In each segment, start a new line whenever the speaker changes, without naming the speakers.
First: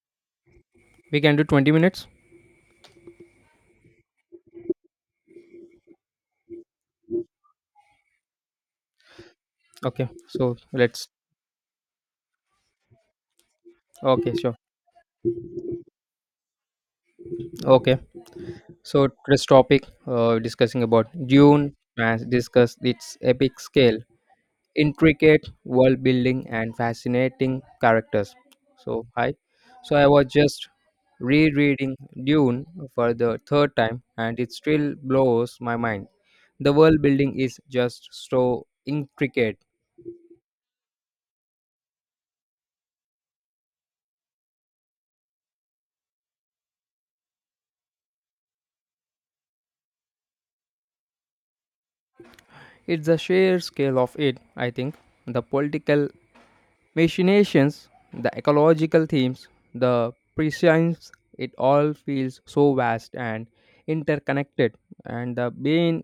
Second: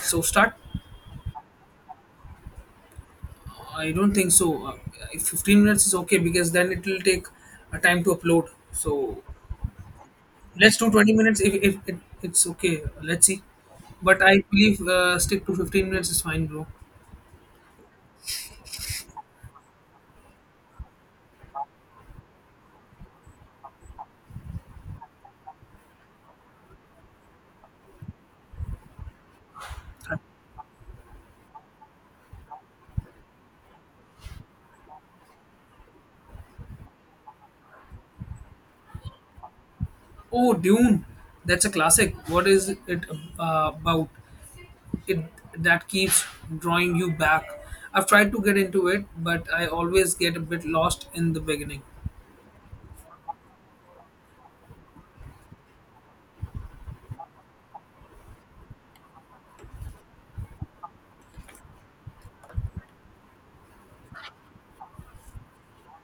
So start.
We can do 20 minutes.
I don't think so. If 15 minutes is okay because then it will take time to upload. So
Okay. So
let's do
let's.
20 minutes if it's okay. Let's see. But
Okay,
I
sure.
believe stick to 15 minutes is fine, bro.
Okay. So this topic discussing about Dune has discussed its epic scale, intricate world building, and fascinating characters. So hi. So I was just rereading Dune for the third time, and it still blows my mind. The world building is just so intricate.
Oh, Dune. That's a classic. What is it about? It that keeps drawing you back. I've tried to get into it, but I always get a bit lost in the beginning.
It's the sheer scale of it, I think, the political machinations, the ecological themes, the prescience, it all feels so vast and interconnected, and the Bane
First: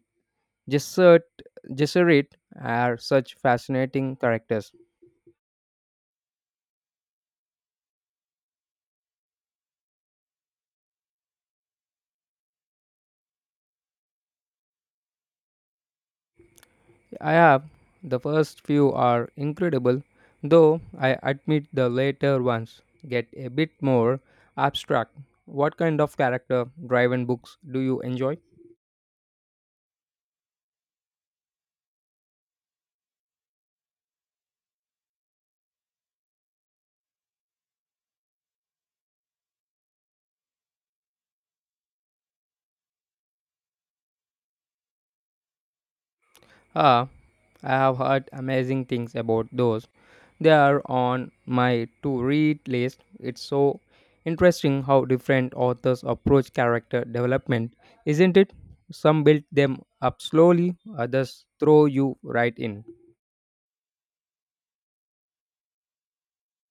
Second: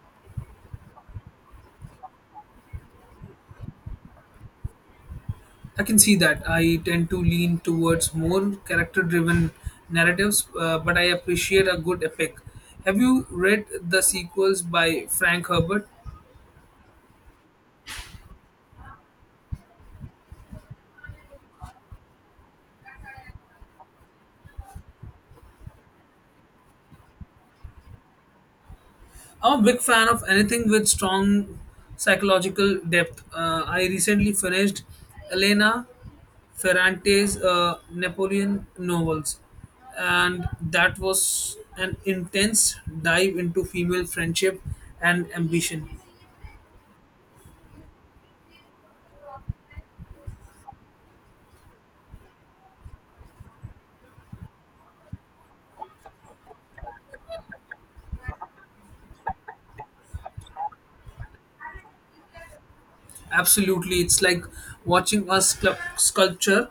Gesserit, Gesserit are such fascinating characters.
I can see that. I tend to lean towards more character driven narratives, but I appreciate a good epic. Have you read the sequels by Frank Herbert?
I have the first few are incredible, though I admit the later ones get a bit more abstract. What kind of character driven books do you enjoy?
I'm a big fan of anything with strong psychological depth. I recently finished Elena Ferrante's Napoleon novels, and that was an intense dive into female friendship and ambition.
Ah, I have heard amazing things about those. They are on my to read list. It's so interesting how different authors approach character development, isn't it? Some build them up slowly, others throw you right in.
Absolutely, it's like watching a sculpture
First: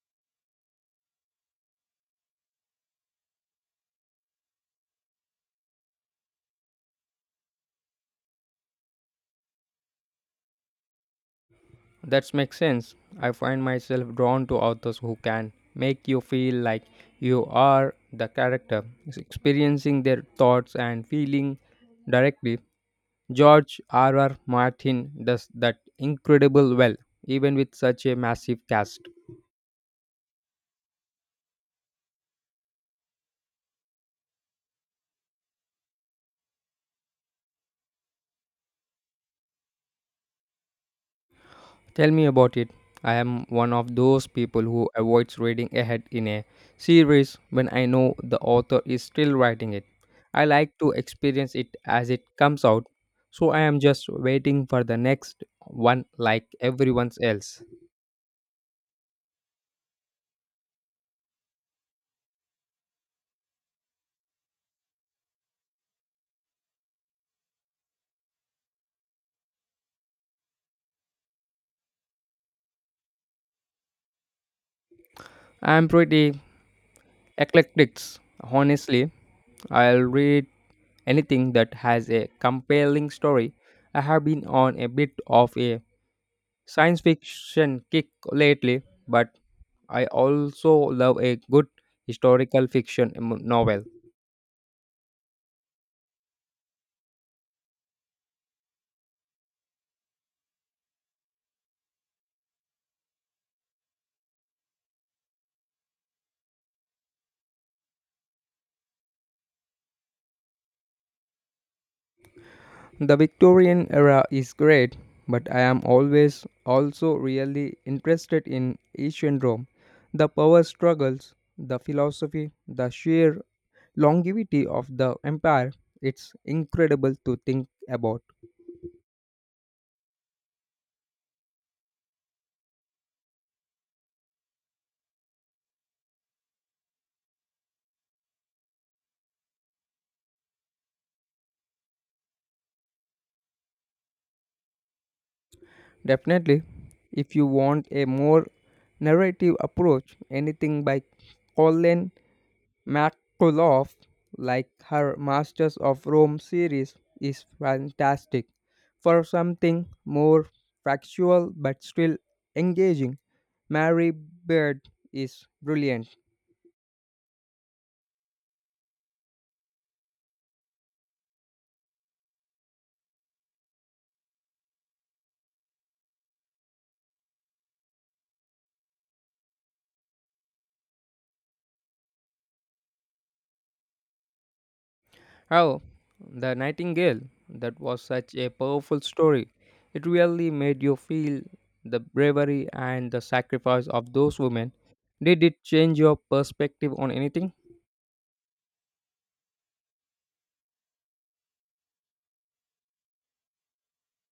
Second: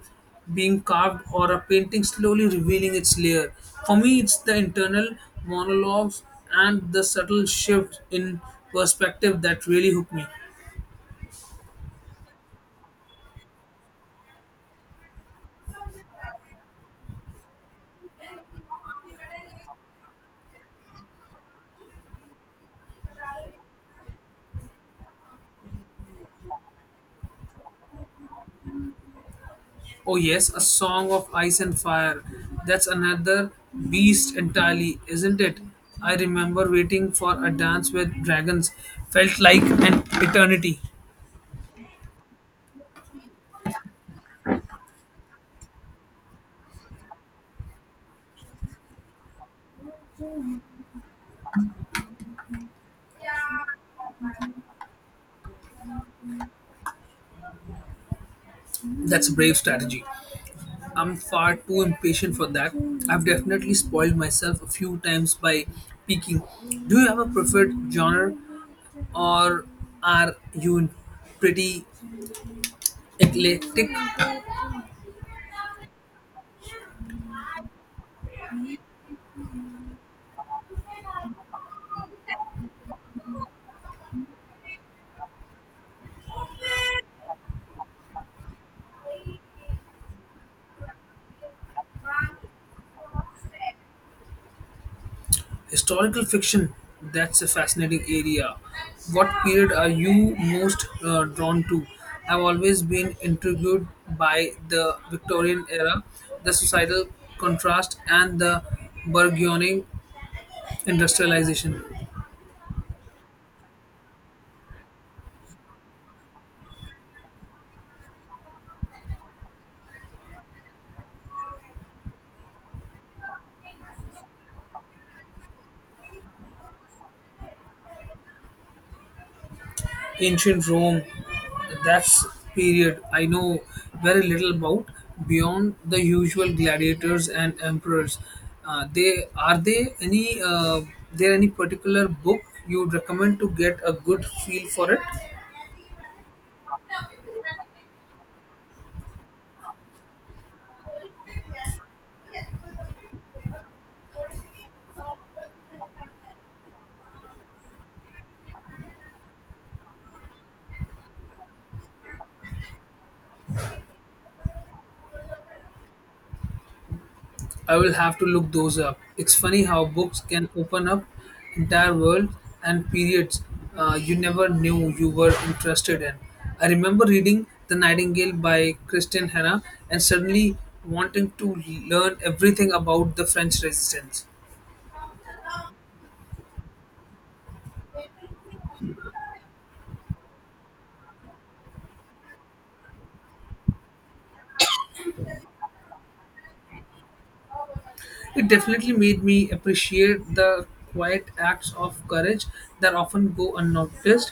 being carved or a painting slowly revealing its layer. For me, it's the internal monologues and the subtle shift in perspective that really hook me.
That makes sense. I find myself drawn to authors who can make you feel like you are the character, experiencing their thoughts and feeling directly. George R. R. Martin does that incredible well, even with such a massive cast.
Oh, yes, A Song of Ice and Fire. That's another beast entirely, isn't it? I remember waiting for a dance with dragons, felt like an eternity.
Tell me about it. I am one of those people who avoids reading ahead in a series when I know the author is still writing it. I like to experience it as it comes out, so I am just waiting for the next one like everyone else.
That's a brave strategy. I'm far too impatient for that. I've definitely spoiled myself a few times by peeking. Do you have a preferred genre or are you pretty eclectic?
I am pretty eclectic, honestly. I'll read anything that has a compelling story. I have been on a bit of a science fiction kick lately, but I also love a good historical fiction novel.
Historical fiction, that's a fascinating area. What period are you most drawn to? I've always been intrigued by the Victorian era, the societal contrast, and the burgeoning industrialization.
The Victorian era is great, but I am always also really interested in ancient Rome. The power struggles, the philosophy, the sheer longevity of the empire. It's incredible to think about.
Ancient Rome, that's period I know very little about beyond the usual gladiators and emperors. They are they any there any particular book you'd recommend to get a good feel for it?
Definitely, if you want a more narrative approach, anything by Colin McCullough, like her Masters of Rome series, is fantastic. For something more factual but still engaging, Mary Beard is brilliant.
I will have to look those up. It's funny how books can open up entire worlds and periods you never knew you were interested in. I remember reading The Nightingale by Kristen Hanna and suddenly wanting to learn everything about the French resistance.
Oh, The Nightingale. That was such a powerful story. It really made you feel the bravery and the sacrifice of those women. Did it change your perspective on anything?
It definitely made me appreciate the quiet acts of courage that often go unnoticed.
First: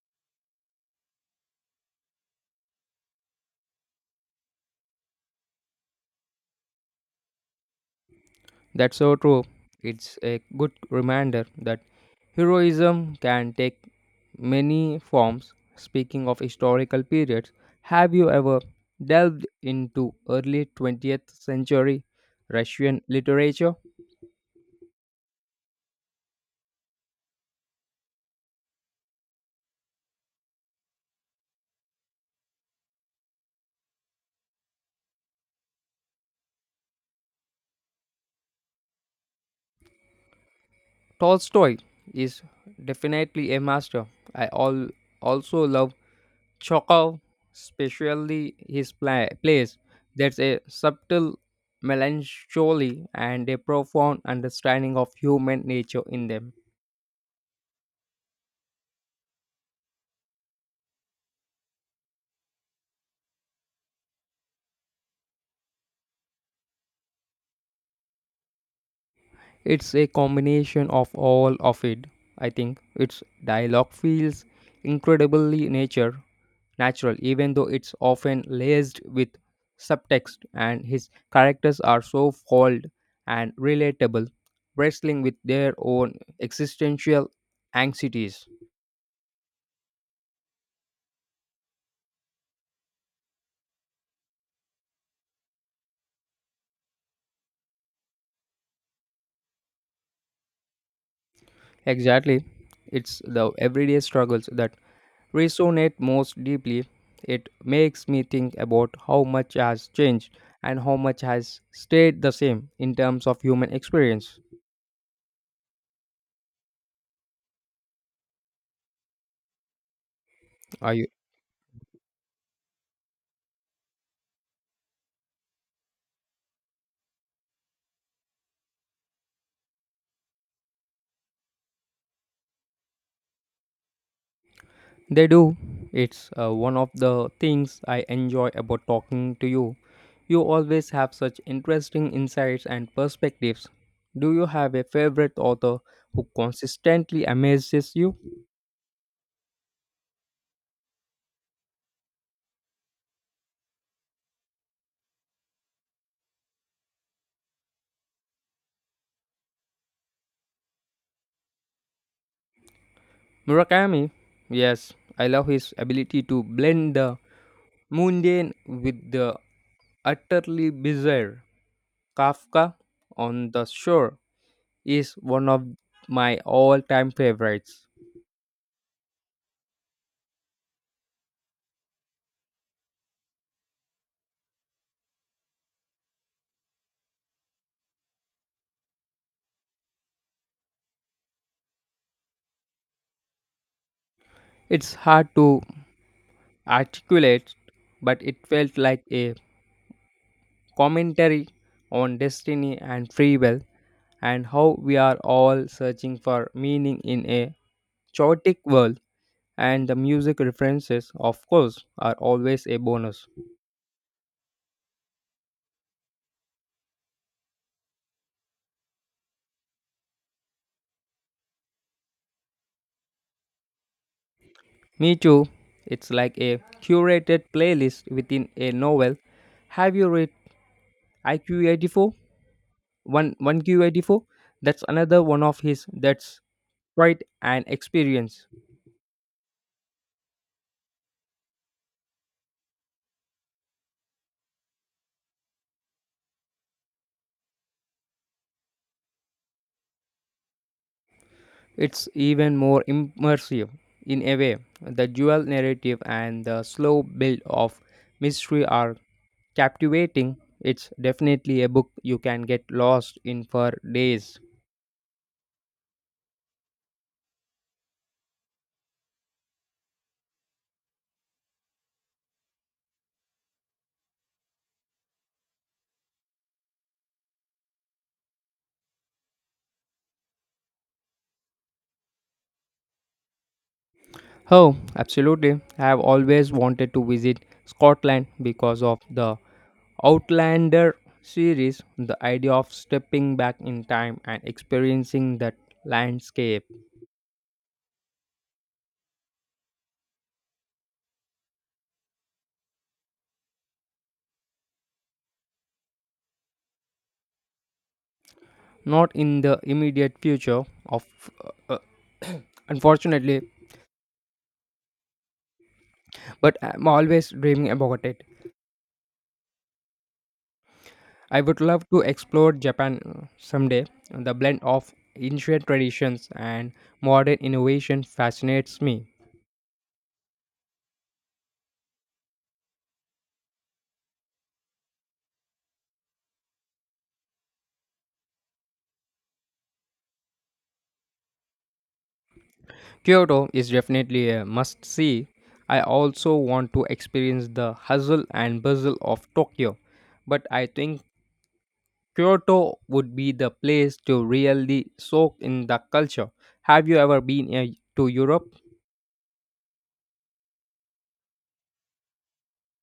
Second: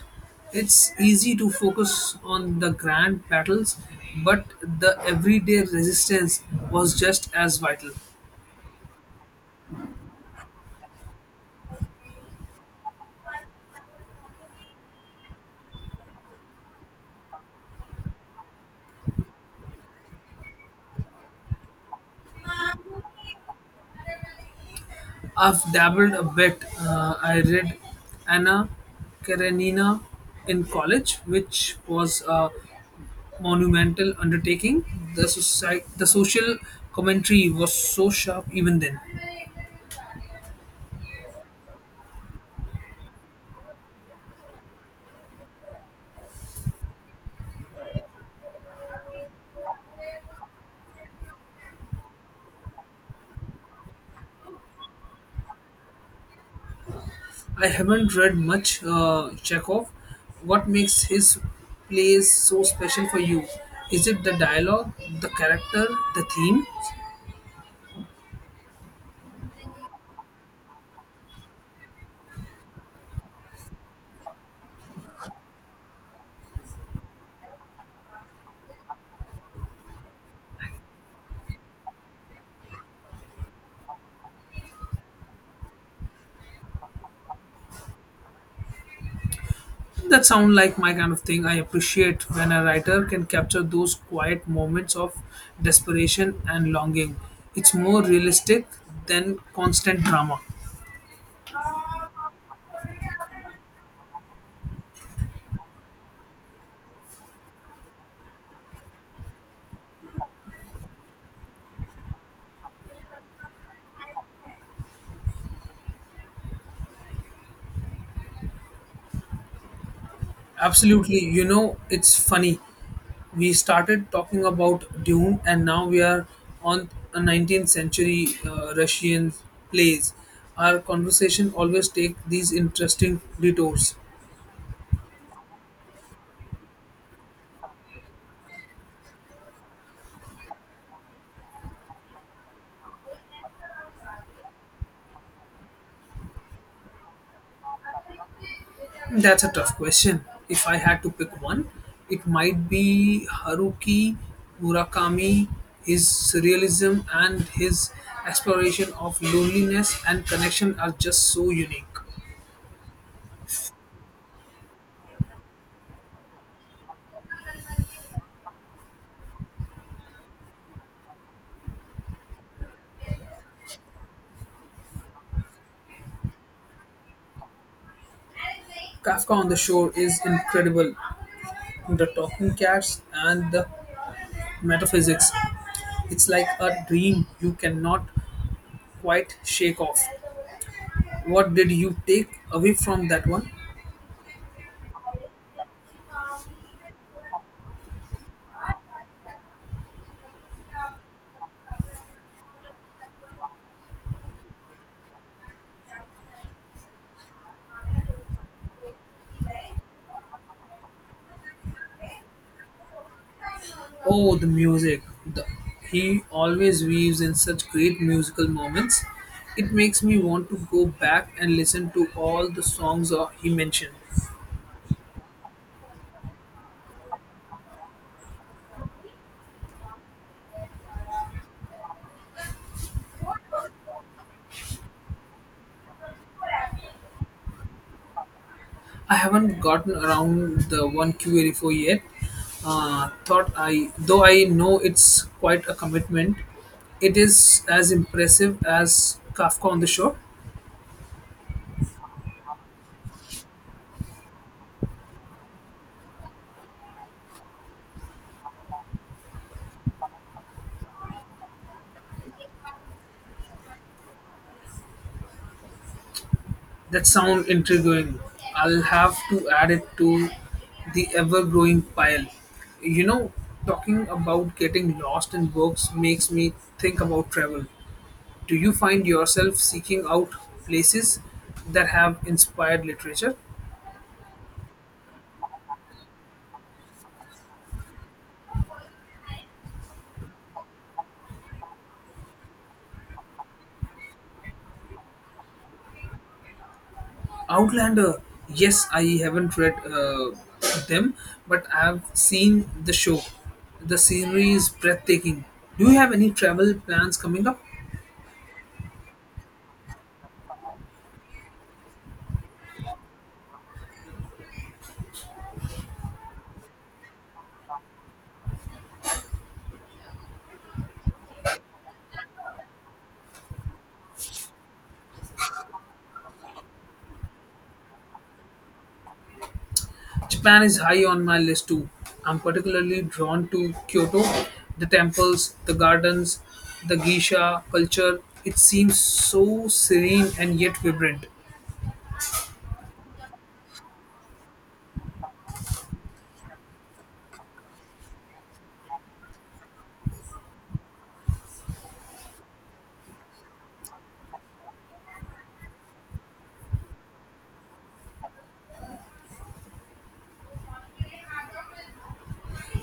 It's easy to focus on the grand battles, but the everyday resistance was just as vital.
That's so true. It's a good reminder that heroism can take many forms. Speaking of historical periods, have you ever delved into early 20th century Russian literature?
I've dabbled a bit. I read Anna Karenina in college, which was a monumental undertaking. Society, the social commentary was so sharp even then.
Tolstoy is definitely a master. I all also love Chekhov, especially his plays. That's a subtle melancholy and a profound understanding of human nature in them.
I haven't read much Chekhov. What makes his plays so special for you? Is it the dialogue, the character, the theme?
It's a combination of all of it. I think its dialogue feels incredibly nature natural, even though it's often laced with subtext, and his characters are so foiled and relatable, wrestling with their own existential anxieties.
That sound like my kind of thing. I appreciate when a writer can capture those quiet moments of desperation and longing. It's more realistic than constant drama.
Exactly. It's the everyday struggles that resonate most deeply. It makes me think about how much has changed and how much has stayed the same in terms of human experience. Are you?
Absolutely. You know, it's funny. We started talking about Dune, and now we are on a 19th century Russian plays. Our conversation always take these interesting detours.
They do. It's one of the things I enjoy about talking to you. You always have such interesting insights and perspectives. Do you have a favorite author who consistently amazes you?
That's a tough question. If I had to pick one, it might be Haruki Murakami, his surrealism and his exploration of loneliness and connection are just so unique.
Murakami. Yes, I love his ability to blend the mundane with the utterly bizarre. Kafka on the Shore is one of my all time favorites.
Kafka on the Shore is incredible. The talking cats and the metaphysics. It's like a dream you cannot quite shake off. What did you take away from that one?
It's hard to articulate, but it felt like a commentary on destiny and free will and how we are all searching for meaning in a chaotic world. And the music references, of course, are always a bonus.
Oh, the music, the he always weaves in such great musical moments. It makes me want to go back and listen to all the songs he mentioned.
Me too. It's like a curated playlist within a novel. Have you read iq eighty four, one Q84. That's another one of his. That's quite an experience.
I haven't gotten around the one Q84 yet. Though I know it's quite a commitment. It is as impressive as Kafka on the Shore.
It's even more immersive in a way. The dual narrative and the slow build of mystery are captivating. It's definitely a book you can get lost in for days.
That sounds intriguing. I'll have to add it to the ever growing pile. You know, talking about getting lost in books makes me think about travel. Do you find yourself seeking out places that have inspired literature?
Oh, absolutely. I have always wanted to visit Scotland because of the Outlander series, the idea of stepping back in time and experiencing that landscape,
Outlander, yes, I haven't read them, but I've seen the show. The scenery is breathtaking. Do you have any travel plans coming up?
not in the immediate future of uh, unfortunately, but I'm always dreaming about it. I would love to explore Japan someday. The blend of ancient traditions and modern innovation fascinates me.
Japan is high on my list too. I'm particularly drawn to Kyoto, the temples, the gardens, the geisha culture. It seems so serene and yet vibrant.
Kyoto is definitely a must see. I also want to experience the hustle and bustle of Tokyo, but I think Kyoto would be the place to really soak in the culture. Have you ever been to Europe?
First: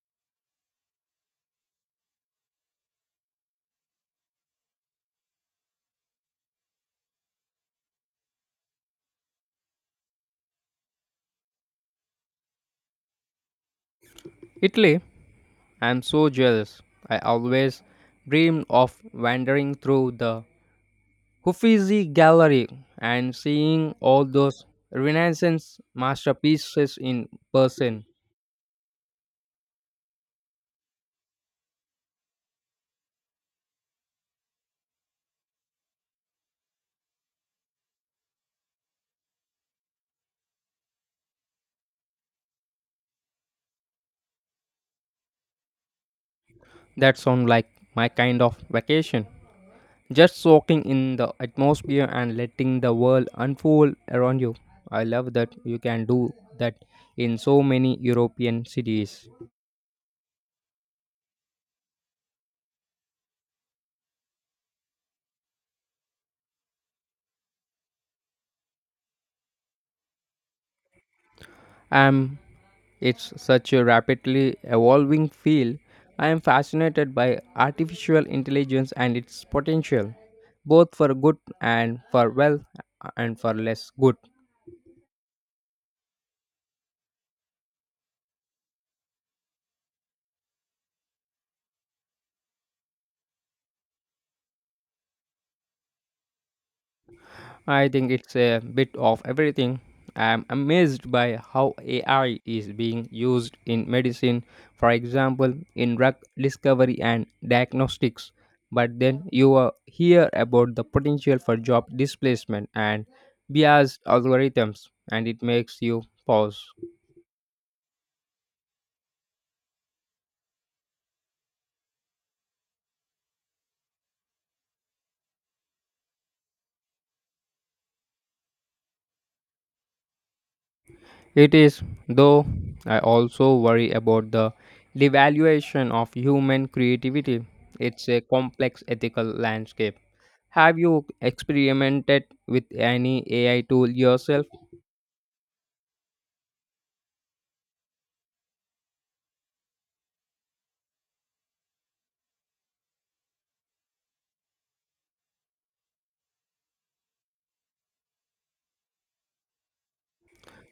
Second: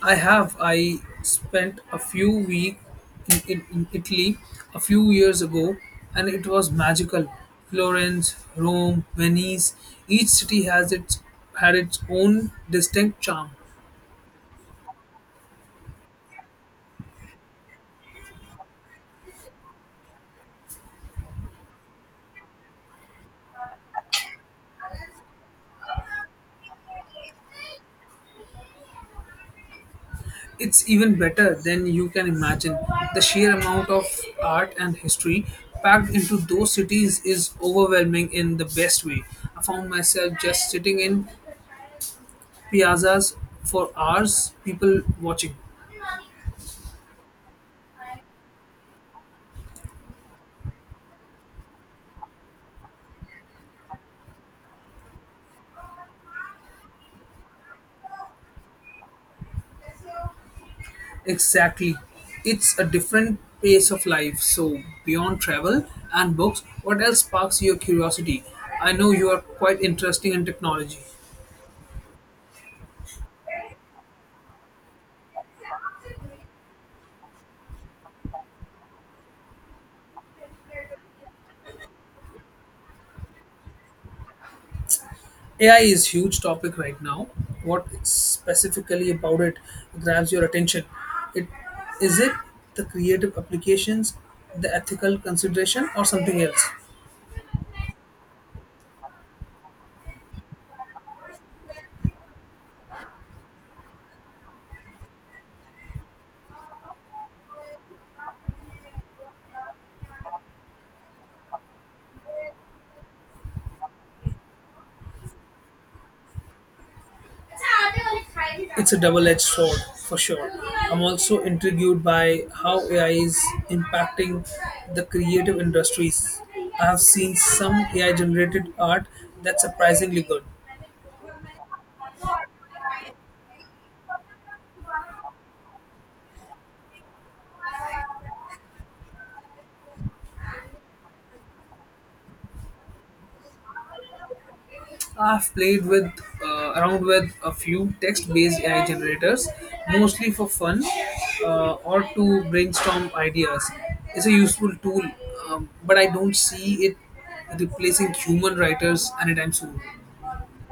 I spent a few week in Italy a few years ago and it was magical. Florence, Rome, Venice, each city has its had its own distinct charm.
Italy? I'm so jealous. I always dreamed of wandering through the Uffizi Gallery and seeing all those Renaissance masterpieces in person.
It's even better than you can imagine. The sheer amount of art and history packed into those cities is overwhelming in the best way. I found myself just sitting in piazzas for hours, people watching.
That sounds like my kind of vacation. Just soaking in the atmosphere and letting the world unfold around you. I love that you can do that in so many European cities.
Exactly. It's a different pace of life. So, beyond travel and books, what else sparks your curiosity? I know you are quite interesting in technology.
Um, it's such a rapidly evolving field. I am fascinated by artificial intelligence and its potential, both for good and for well and for less good.
AI is huge topic right now. What specifically about it grabs your attention? It is it the creative applications, the ethical consideration, or something else?
I think it's a bit of everything. I'm amazed by how AI is being used in medicine, for example, in drug discovery and diagnostics. But then you hear about the potential for job displacement and biased algorithms, and it makes you pause.
It's a double edged sword, for sure. I'm also intrigued by how AI is impacting the creative industries. I have seen some AI generated art that's surprisingly good.
It is, though I also worry about the devaluation of human creativity. It's a complex ethical landscape. Have you experimented with any AI tool yourself?
I've played with around with a few text-based AI generators, mostly for fun or to brainstorm ideas. It's a useful tool, but I don't see it replacing human writers anytime soon.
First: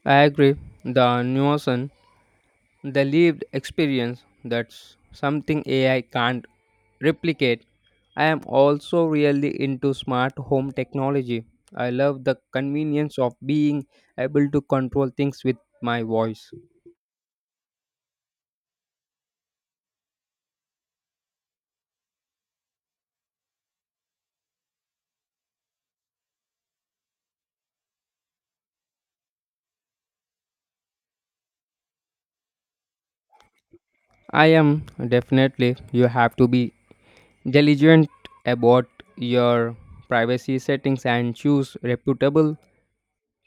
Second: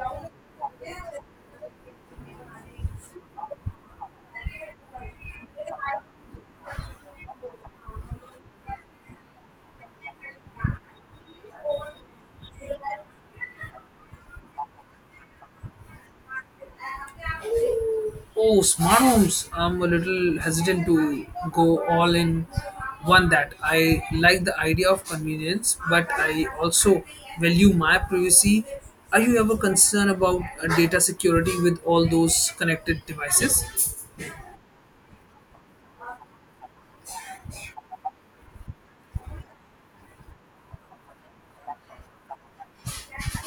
I agree. The nuisance, the lived experience, that's something AI can't replicate. I am also really into smart home technology. I love the convenience of being able to control things with my voice.
Oh, smart homes. I'm a little hesitant to go all in one that I like the idea of convenience, but I also value my privacy. Are you ever concerned about data security with all those connected devices?
I am definitely. You have to be diligent about your privacy settings and choose reputable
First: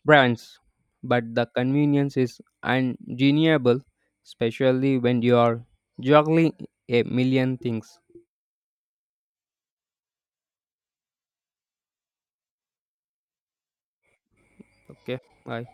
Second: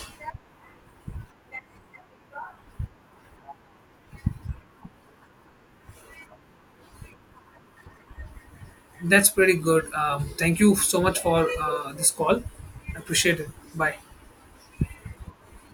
brands. But the convenience is undeniable, especially when you are juggling a million things.
That's pretty good. Thank you so much for this call. I appreciate it. Bye.
Okay, bye.